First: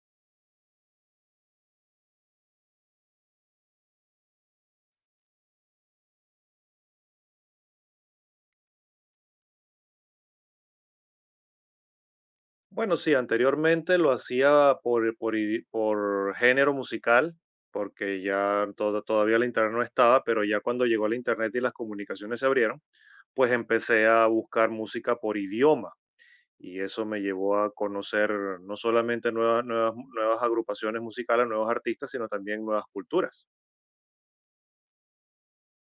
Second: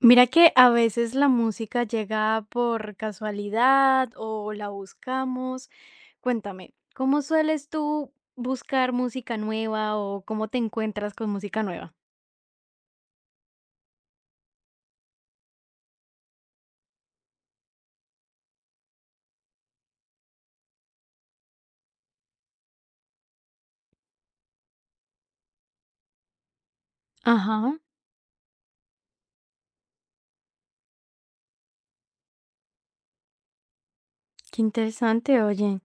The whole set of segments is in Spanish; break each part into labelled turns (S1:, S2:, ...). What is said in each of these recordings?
S1: Mira que a veces la música llega por casualidad o la buscamos. Cuéntame, ¿cómo sueles tú buscar música nueva o cómo te encuentras con música nueva?
S2: Bueno, sí, anteriormente lo hacía por género musical, porque ya todo, todavía el internet no estaba, pero ya cuando llegó el internet y las comunicaciones se abrieron, pues empecé a buscar música por idioma y eso me llevó
S1: Ajá,
S2: a conocer no solamente nuevas agrupaciones musicales, nuevos artistas, sino también nuevas culturas.
S1: qué interesante, oye.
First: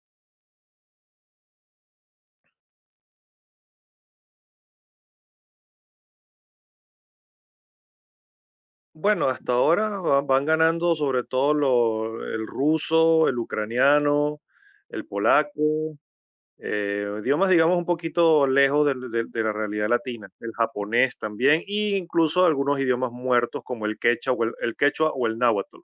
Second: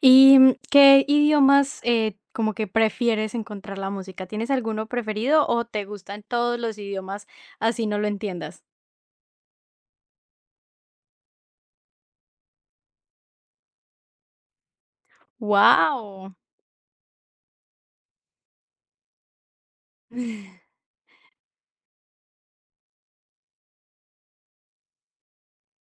S1: ¿Y qué idiomas como que prefieres encontrar la música? ¿Tienes alguno preferido o te gustan todos los idiomas así no lo entiendas?
S2: Bueno, hasta ahora van ganando sobre todo el ruso, el ucraniano, el polaco.
S1: ¡Wow!
S2: Idiomas, digamos, un poquito lejos de la realidad latina, el japonés también, e incluso algunos idiomas muertos como el quechua o el quechua o el náhuatl.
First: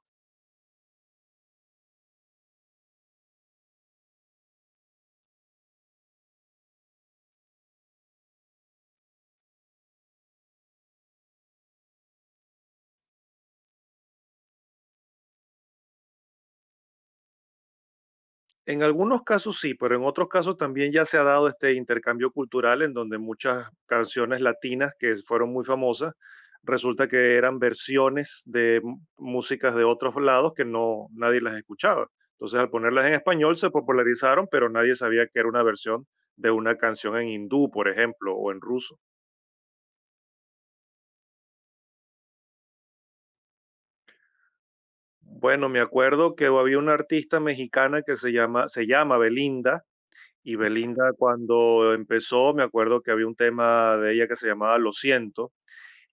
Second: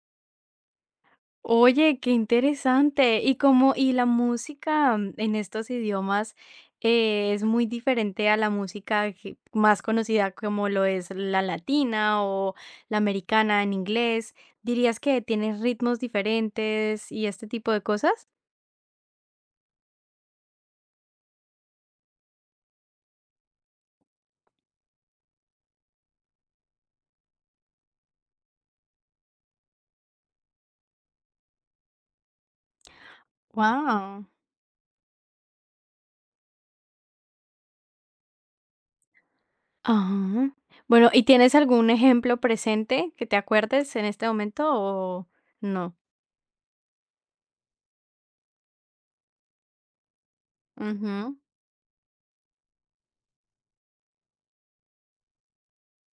S1: Oye, qué interesante. Y como y la música en estos idiomas, es muy diferente a la música que más conocida como lo es la latina o la americana en inglés. ¿Dirías que tiene ritmos diferentes y este tipo de cosas?
S2: En algunos casos sí, pero en otros casos también ya se ha dado este intercambio cultural en donde muchas canciones latinas que fueron muy famosas, resulta que eran versiones de músicas de otros lados que no nadie las escuchaba. Entonces, al ponerlas en español se
S1: Wow.
S2: popularizaron, pero nadie sabía que era una versión de una canción en hindú, por ejemplo, o en ruso.
S1: Ajá. Bueno, ¿y tienes algún ejemplo presente que te acuerdes en este momento o
S2: Bueno, me
S1: no?
S2: acuerdo que había una artista mexicana que se llama Belinda, y Belinda
S1: Ujú.
S2: cuando empezó, me acuerdo que había un tema de ella que se llamaba Lo siento,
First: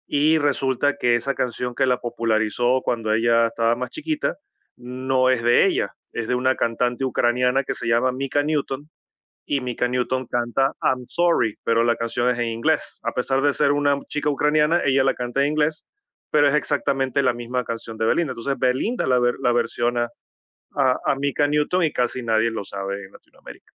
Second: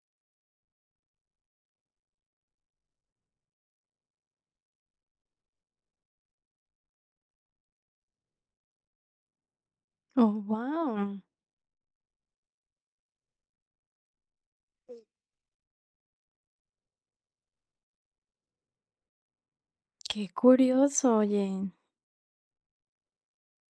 S2: y resulta que esa canción que la popularizó cuando ella estaba más chiquita, no es de ella, es de una cantante ucraniana que se llama Mika Newton, y Mika Newton
S1: Oh,
S2: canta I'm
S1: wow.
S2: Sorry, pero la canción es en inglés. A pesar de ser una chica ucraniana, ella la canta en inglés, pero es exactamente la misma canción de Belinda. Entonces Belinda la versiona
S1: Qué
S2: a
S1: curioso,
S2: Mika
S1: oye.
S2: Newton y casi nadie lo sabe en Latinoamérica.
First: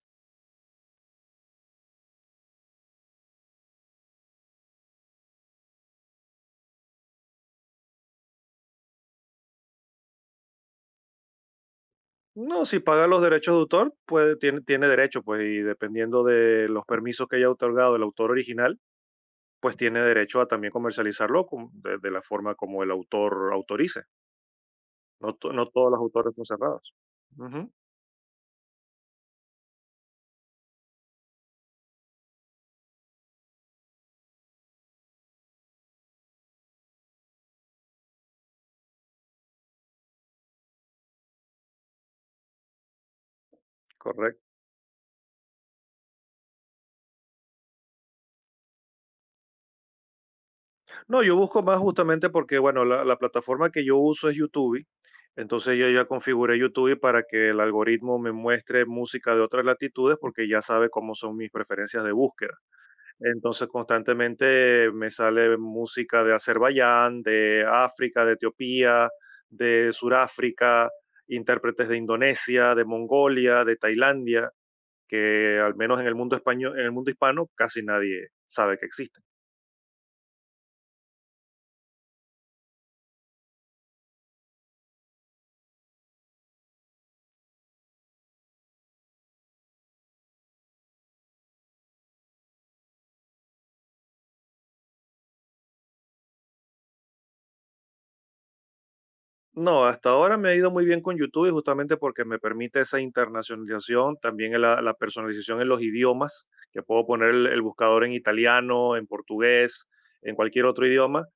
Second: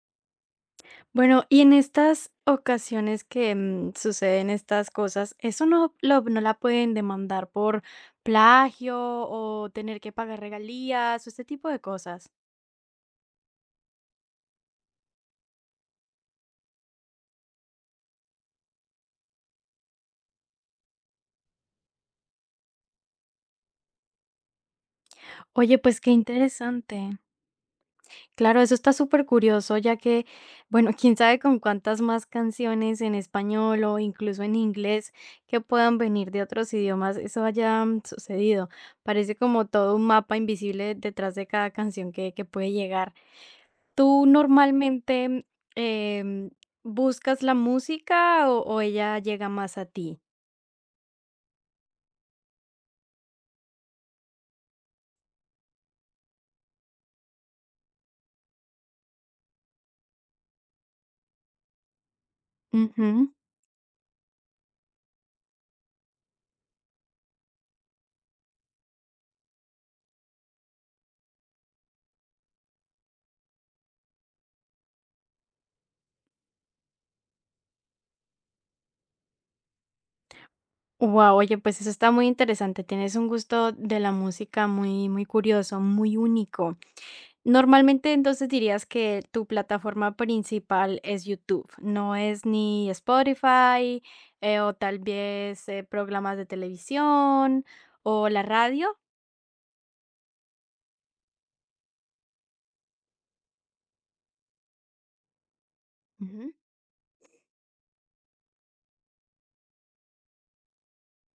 S1: Bueno, y en estas ocasiones que, suceden estas cosas, ¿eso no lo no la pueden demandar por plagio o tener que pagar regalías o este tipo de cosas?
S2: No, si paga los derechos de autor, pues tiene derecho, pues, y dependiendo de los permisos que haya otorgado el autor original, pues tiene derecho a también de la forma como el autor autorice. No, no
S1: Oye,
S2: todos los
S1: pues qué
S2: autores son cerrados.
S1: interesante.
S2: Ujú,
S1: Claro, eso está súper curioso, ya que, bueno, quién sabe con cuántas más canciones en español o incluso en inglés que puedan venir de otros idiomas, eso haya sucedido. Parece como todo un mapa invisible detrás de cada canción que puede llegar. ¿Tú
S2: correcto.
S1: normalmente, em, buscas la música o ella llega más a ti?
S2: No, yo busco más justamente porque, bueno, la plataforma que yo uso es YouTube. Entonces yo ya configuré YouTube para que el algoritmo me muestre música de otras latitudes porque ya sabe cómo son mis preferencias de búsqueda.
S1: Ujú.
S2: Entonces constantemente me sale música de Azerbaiyán, de África, de Etiopía, de Suráfrica, intérpretes de Indonesia, de Mongolia, de Tailandia, que al menos en el mundo español, en el mundo hispano casi nadie sabe que existe.
S1: Guau, oye, pues eso está muy interesante. Tienes un gusto de la música muy, muy curioso, muy único. Normalmente, entonces dirías que tu plataforma principal es YouTube, no es ni Spotify, o tal vez, programas de televisión o la radio.
S2: No, hasta ahora me ha ido muy bien con YouTube y justamente porque me permite esa internacionalización, también la personalización en los idiomas, que puedo poner el buscador en italiano, en portugués, en cualquier otro idioma,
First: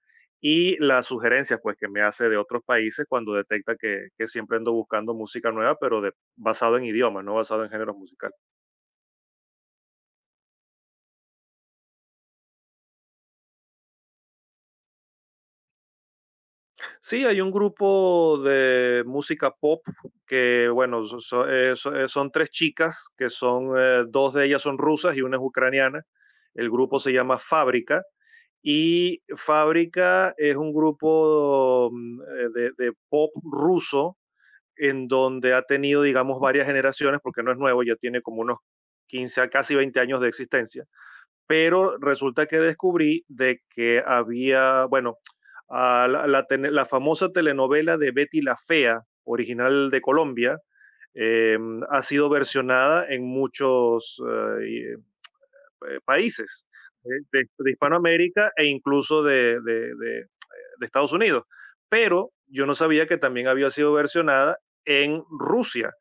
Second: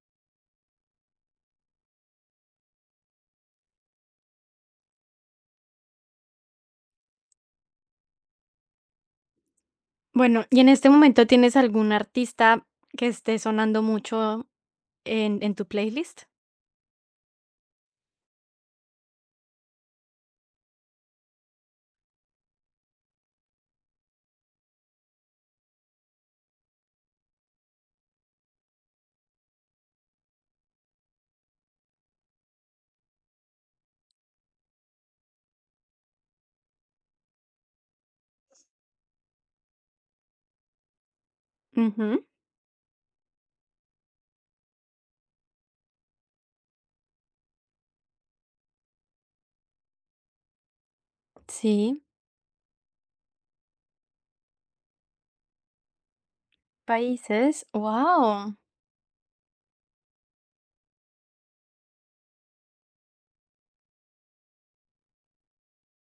S2: y las sugerencias pues que me hace de otros países cuando detecta que siempre ando buscando música nueva, pero basado en idiomas, no basado en géneros musicales.
S1: Bueno, y en este momento, ¿tienes algún artista que esté sonando mucho en tu playlist?
S2: Sí, hay un grupo de música pop que, bueno, son tres chicas, que son, dos de ellas son rusas y una es ucraniana. El grupo se llama Fábrica y Fábrica es un grupo de pop ruso en donde ha tenido, digamos, varias generaciones, porque no es nuevo, ya tiene como unos 15 a casi 20 años de existencia, pero
S1: Ujú,
S2: resulta que descubrí de que había, bueno, la famosa telenovela de Betty la Fea, original de Colombia, ha
S1: sí,
S2: sido versionada en muchos, eh, países
S1: países.
S2: de Hispanoamérica
S1: Wow.
S2: e incluso de Estados Unidos. Pero yo no sabía que también había sido versionada en Rusia.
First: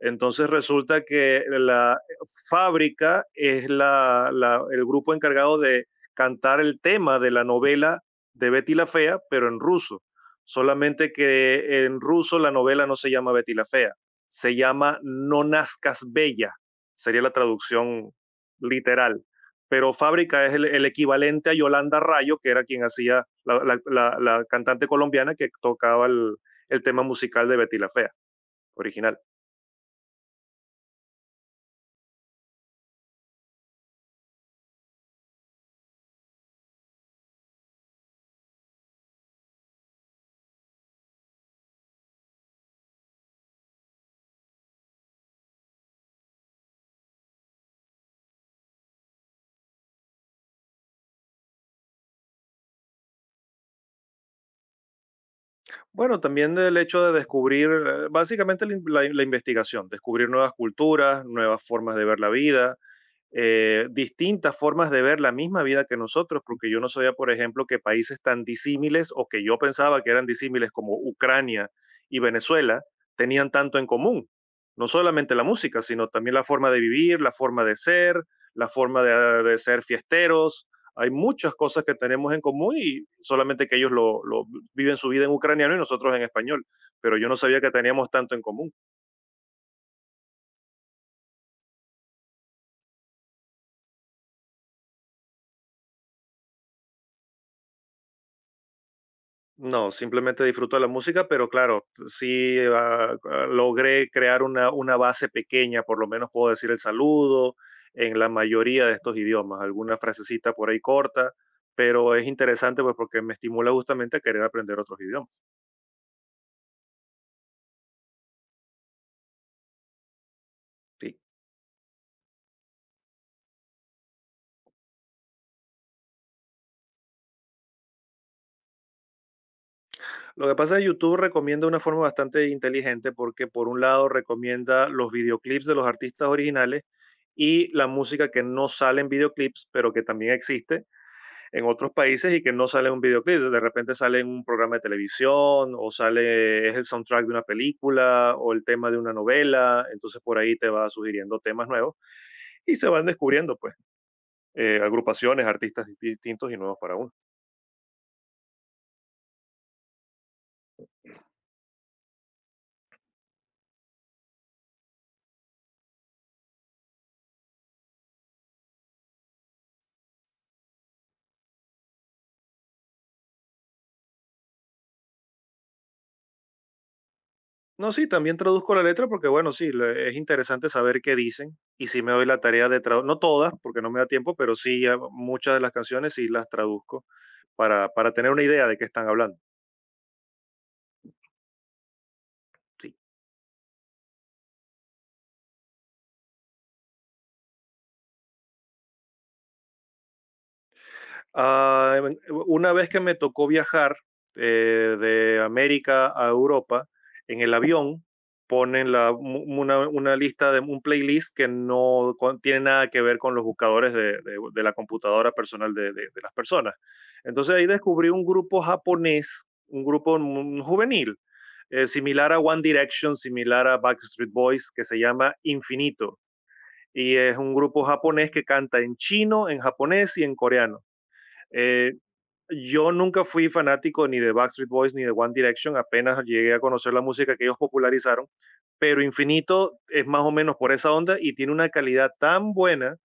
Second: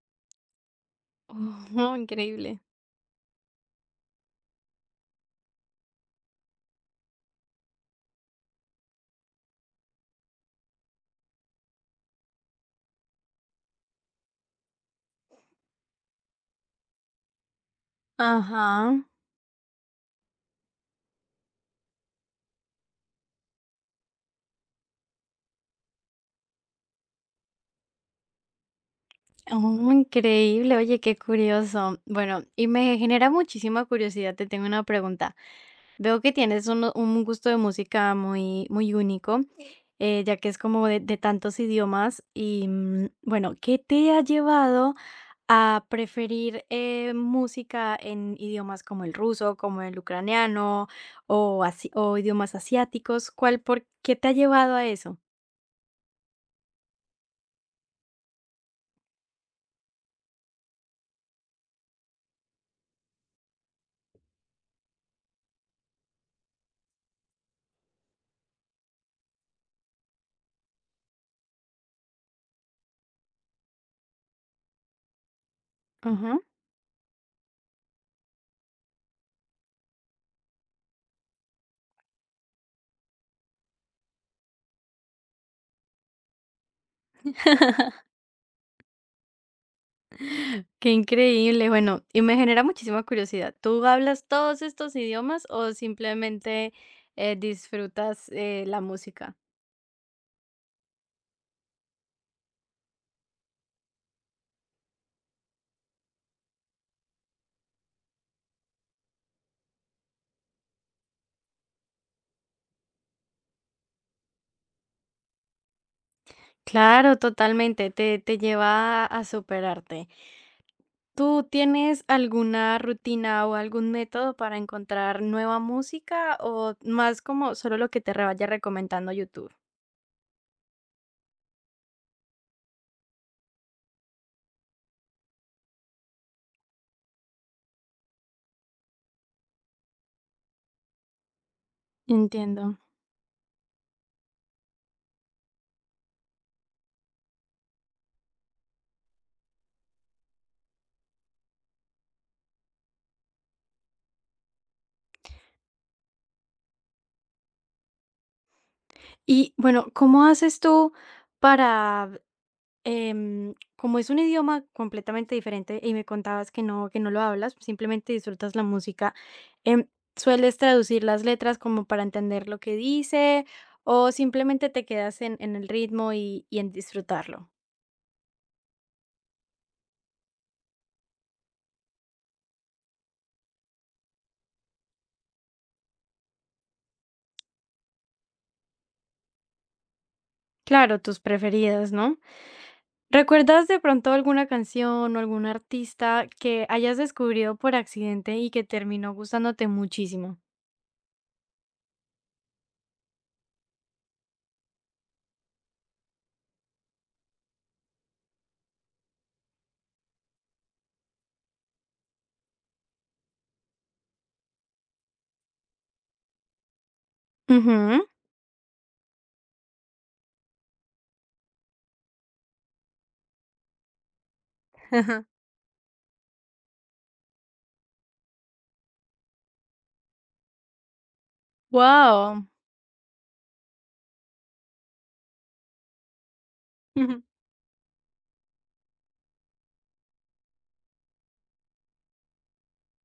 S2: Entonces resulta que
S1: Oh,
S2: la
S1: increíble.
S2: fábrica es el grupo encargado de cantar el tema de la novela de Betty la Fea, pero en ruso. Solamente que en ruso la novela no se llama Betty la Fea, se llama No Nazcas Bella, sería la traducción
S1: Ajá.
S2: literal, pero Fábrica es equivalente a Yolanda Rayo, que era quien hacía la cantante colombiana que tocaba tema musical de Betty la Fea original.
S1: Oh, increíble. Oye, qué curioso. Bueno, y me genera muchísima curiosidad, te tengo una pregunta. Veo que tienes uno un gusto de música muy muy único, ya que es como de tantos idiomas y, bueno, ¿qué te ha llevado a preferir, música en idiomas como el ruso, como el ucraniano o asi o idiomas asiáticos, ¿cuál por qué te ha llevado a eso?
S2: Bueno, también del hecho de descubrir básicamente la investigación, descubrir nuevas culturas, nuevas formas de ver la vida, distintas formas de ver la misma vida que nosotros, porque yo no sabía, por ejemplo, que países tan disímiles o que yo pensaba que eran disímiles como Ucrania y Venezuela tenían tanto en común. No solamente la música, sino también
S1: Ajá,
S2: la forma de vivir, la forma de ser, la forma de ser fiesteros. Hay muchas cosas que tenemos en común y solamente que ellos lo viven su vida en ucraniano y nosotros en español. Pero yo no sabía que teníamos tanto en común.
S1: qué increíble. Bueno, y me genera muchísima curiosidad, ¿tú hablas todos estos idiomas o simplemente, disfrutas, la música?
S2: No, simplemente disfruto de la música, pero claro, sí, logré crear una base pequeña, por lo menos puedo decir el saludo en la mayoría de estos idiomas, alguna frasecita por ahí corta, pero es interesante pues porque me estimula justamente a querer aprender otros idiomas.
S1: Claro, totalmente, te lleva a superarte.
S2: Sí.
S1: ¿Tú tienes alguna rutina o algún método para encontrar nueva música o más como solo lo que vaya recomendando YouTube?
S2: Lo que pasa es que YouTube recomienda una forma bastante inteligente porque por un lado recomienda los videoclips de los artistas originales y la música que no sale en videoclips, pero que también existe en otros países y que
S1: Entiendo.
S2: no sale en un videoclip, de repente sale en un programa de televisión o sale, es el soundtrack de una película o el tema de una novela, entonces por ahí te va sugiriendo temas nuevos y se van descubriendo pues agrupaciones, artistas distintos y nuevos para uno.
S1: Y bueno, ¿cómo haces tú para, como es un idioma completamente diferente y me contabas que no lo hablas, simplemente disfrutas la música, em, ¿sueles traducir las letras como para entender lo que dice o simplemente te quedas en el ritmo y en disfrutarlo?
S2: No, sí, también traduzco la letra porque bueno, sí, es interesante saber qué dicen y sí me doy la tarea de traducir, no todas porque no me da tiempo, pero sí a muchas de las canciones sí las traduzco para tener una idea de qué están hablando.
S1: Claro, tus preferidas, ¿no?
S2: Sí.
S1: ¿Recuerdas de pronto alguna canción o algún artista que hayas descubierto por accidente y que terminó gustándote muchísimo?
S2: Una vez que me tocó viajar de América a Europa, en el avión ponen una lista de un playlist que tiene nada que ver con los buscadores de la computadora personal de las personas. Entonces ahí
S1: Ujú.
S2: descubrí un grupo japonés, un grupo juvenil, similar a One Direction, similar a Backstreet Boys, que se llama Infinito. Y es un grupo japonés que canta en chino, en japonés y en coreano. Eh,
S1: Wow.
S2: yo nunca fui fanático ni de Backstreet Boys ni de One Direction, apenas llegué a conocer la música que ellos popularizaron, pero Infinito es más o menos por esa onda y tiene una calidad tan buena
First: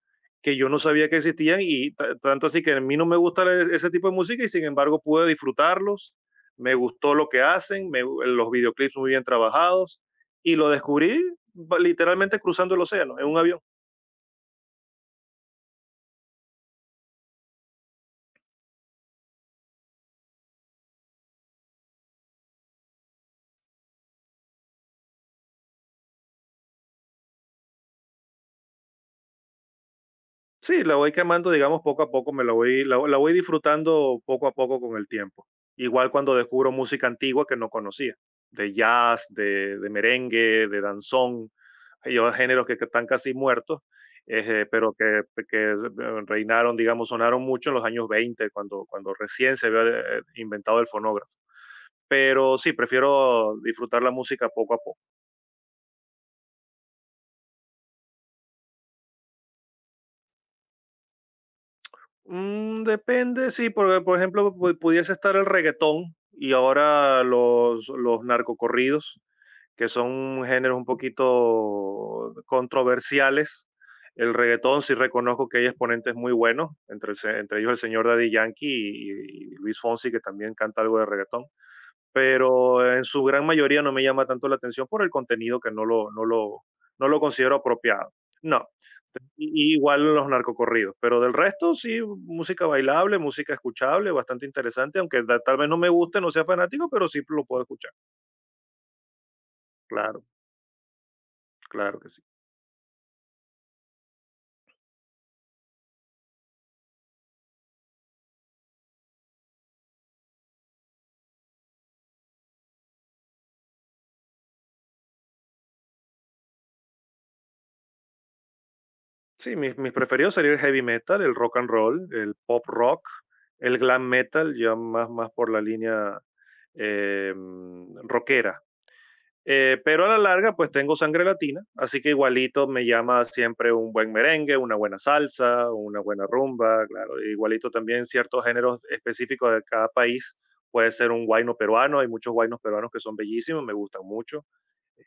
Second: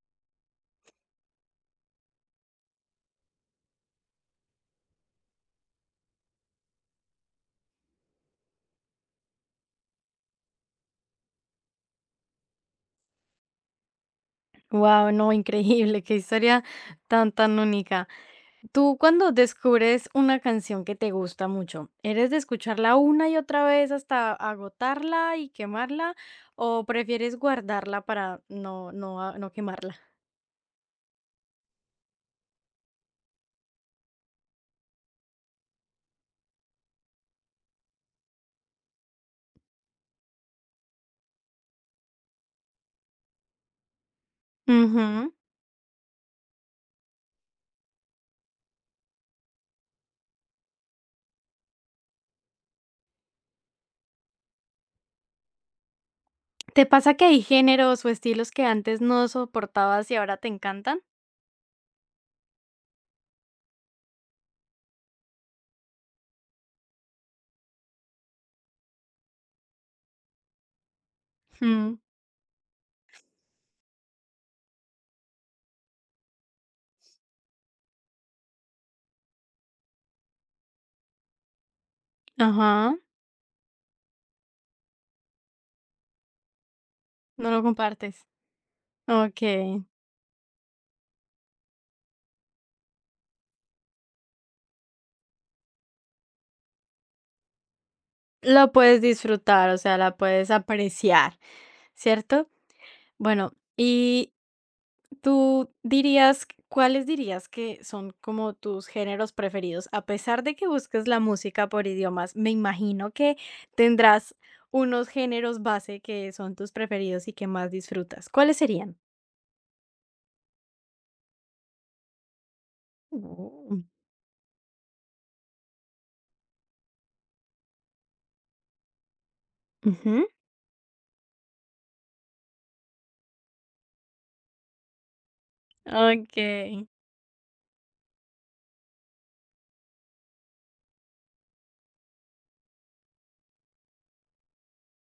S2: que yo no sabía que existían y tanto así que a mí no me gusta ese tipo de música y sin embargo pude disfrutarlos, me gustó lo que hacen, los videoclips muy bien trabajados y lo descubrí literalmente cruzando el océano en un avión.
S1: Wow, no, increíble, qué historia tan, tan única. Tú cuando descubres una canción que te gusta mucho, ¿eres de escucharla una y otra vez hasta agotarla y quemarla o prefieres guardarla para no no a no quemarla?
S2: Sí, la voy quemando, digamos, poco a poco, me la voy, la voy disfrutando poco a poco con el tiempo. Igual cuando descubro música antigua que no conocía, de jazz, de merengue, de danzón, hay otros géneros que están casi muertos, pero
S1: Ujú.
S2: que reinaron, digamos, sonaron mucho en los años 20, cuando recién se había inventado el fonógrafo. Pero sí, prefiero disfrutar la música poco a poco.
S1: ¿Te pasa que hay géneros o estilos que antes no soportabas y ahora te encantan?
S2: Mm, depende, sí, porque por ejemplo pudiese estar el reggaetón y ahora los narcocorridos, que son géneros un
S1: Mm,
S2: poquito controversiales. El reggaetón sí reconozco que hay exponentes muy buenos, entre, entre ellos el señor Daddy Yankee y Luis Fonsi, que también canta algo de reggaetón, pero
S1: ajá,
S2: en su gran mayoría no me llama tanto la atención por el contenido que no lo
S1: no
S2: considero
S1: lo
S2: apropiado.
S1: compartes.
S2: No,
S1: Ok,
S2: y igual los narcocorridos, pero del resto sí, música bailable, música escuchable, bastante interesante, aunque tal vez no me guste, no sea fanático, pero sí lo puedo escuchar.
S1: lo puedes disfrutar, o sea, la
S2: Claro,
S1: puedes apreciar,
S2: claro que sí.
S1: ¿cierto? Bueno, y tú dirías, ¿cuáles dirías que son como tus géneros preferidos? A pesar de que busques la música por idiomas, me imagino que tendrás unos géneros base que son tus preferidos y que más disfrutas. ¿Cuáles serían?
S2: Sí, mis preferidos serían el heavy metal, el rock and roll, el pop rock, el glam metal, ya más, más por la línea rockera. Pero a la
S1: Mm.
S2: larga, pues tengo sangre latina, así que igualito me llama siempre un buen merengue, una buena salsa, una buena rumba,
S1: Okey.
S2: claro. Igualito también ciertos géneros específicos de cada país. Puede ser un guayno peruano, hay muchos guaynos peruanos que son bellísimos, me gustan mucho.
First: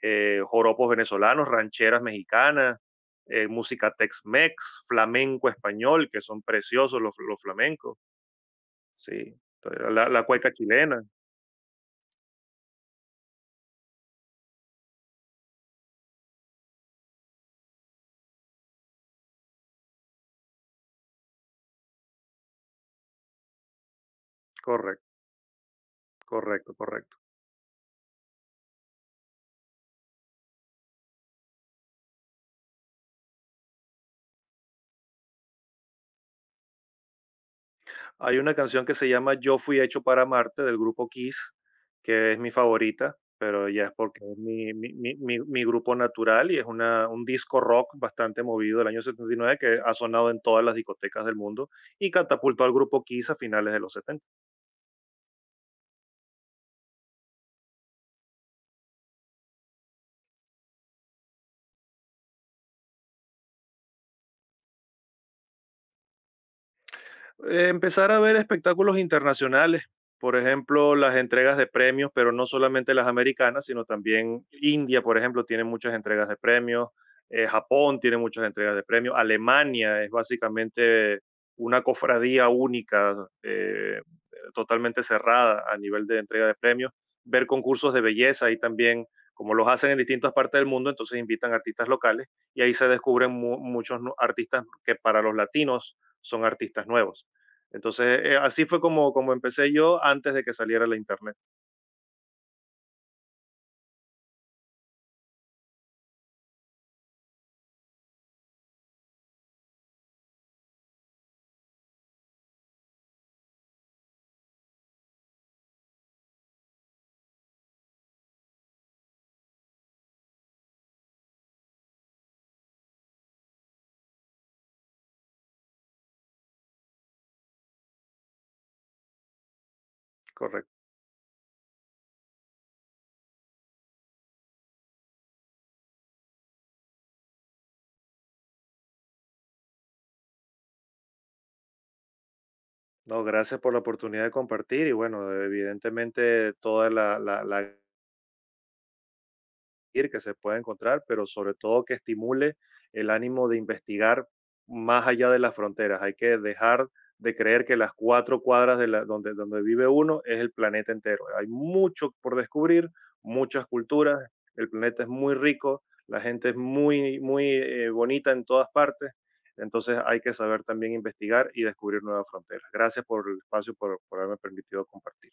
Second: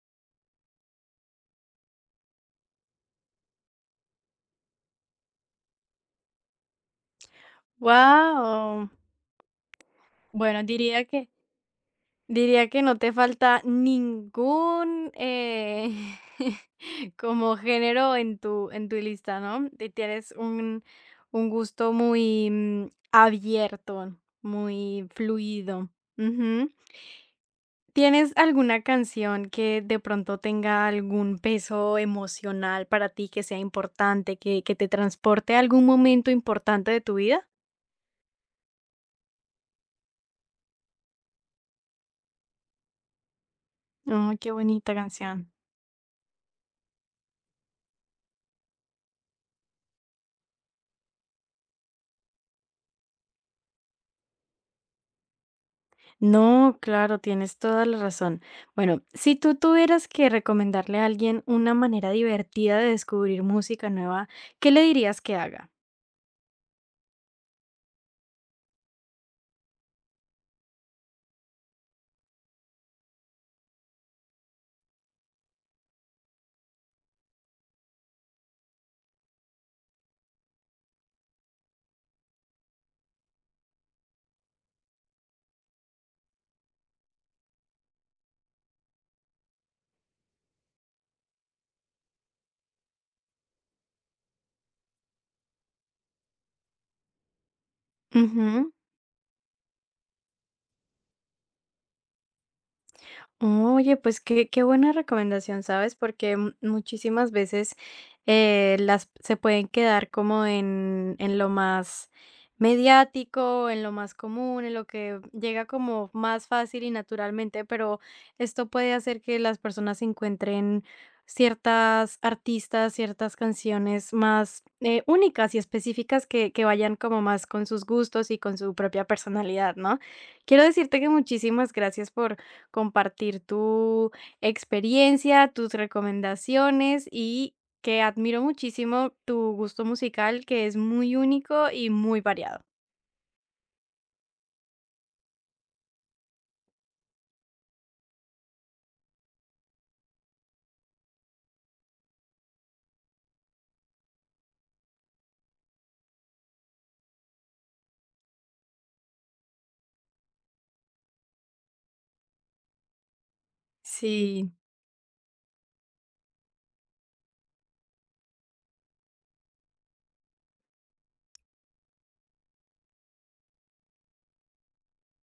S2: Joropos venezolanos, rancheras mexicanas, música Tex-Mex, flamenco español, que son preciosos los flamencos.
S1: Wow.
S2: Sí, la cueca
S1: Bueno,
S2: chilena,
S1: diría que no te falta ningún, como género en tu lista, ¿no? Ti tienes un gusto muy, abierto, muy
S2: correcto,
S1: fluido. Ujú.
S2: correcto, correcto.
S1: ¿Tienes alguna canción que de pronto tenga algún peso emocional para ti, que sea importante, que te transporte a algún momento importante de tu vida?
S2: Hay una canción que se llama Yo fui hecho para Marte del grupo Kiss, que es mi favorita, pero ya es porque
S1: Ay,
S2: es
S1: qué bonita canción.
S2: mi grupo natural y es un disco rock bastante movido del año 79 que ha sonado en todas las discotecas del mundo y catapultó al grupo Kiss a finales de los 70.
S1: No, claro, tienes toda la razón. Bueno, si tú tuvieras que recomendarle a alguien una manera divertida de descubrir música nueva, ¿qué le dirías que haga?
S2: Empezar a ver espectáculos internacionales, por ejemplo, las entregas de premios, pero no solamente las americanas, sino también India, por ejemplo, tiene muchas entregas de premios, Japón tiene muchas entregas de premios, Alemania es básicamente una cofradía única, eh, totalmente cerrada a nivel de entrega de premios, ver concursos de belleza ahí también, como los hacen en distintas partes del mundo, entonces invitan artistas locales y ahí se descubren muchos artistas que para los latinos son artistas nuevos. Entonces, así fue como empecé yo antes de que saliera la internet.
S1: Oye, pues qué, qué buena recomendación, ¿sabes? Porque muchísimas veces las se pueden quedar como en lo más mediático, en lo más común, en lo que llega como más fácil y naturalmente, pero esto puede hacer que las personas encuentren ciertas artistas, ciertas canciones más únicas y específicas que vayan como más con sus gustos y con su propia personalidad, ¿no? Quiero
S2: Correcto.
S1: decirte que muchísimas gracias por compartir tu experiencia, tus recomendaciones y que admiro muchísimo tu gusto musical, que es muy único y muy variado.
S2: No, gracias por la oportunidad de compartir y bueno, evidentemente toda la la que se pueda encontrar, pero sobre todo que estimule el ánimo de investigar más allá de las fronteras. Hay que dejar de creer que las 4 cuadras de donde, donde vive uno es el planeta entero. Hay mucho por descubrir, muchas culturas,
S1: Sí,
S2: el planeta es muy rico, la gente es muy, muy bonita en todas partes, entonces hay que saber también investigar y descubrir nuevas fronteras. Gracias por el espacio, por haberme permitido compartir.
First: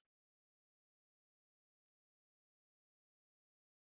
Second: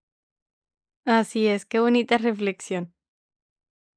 S1: así es, qué bonita reflexión.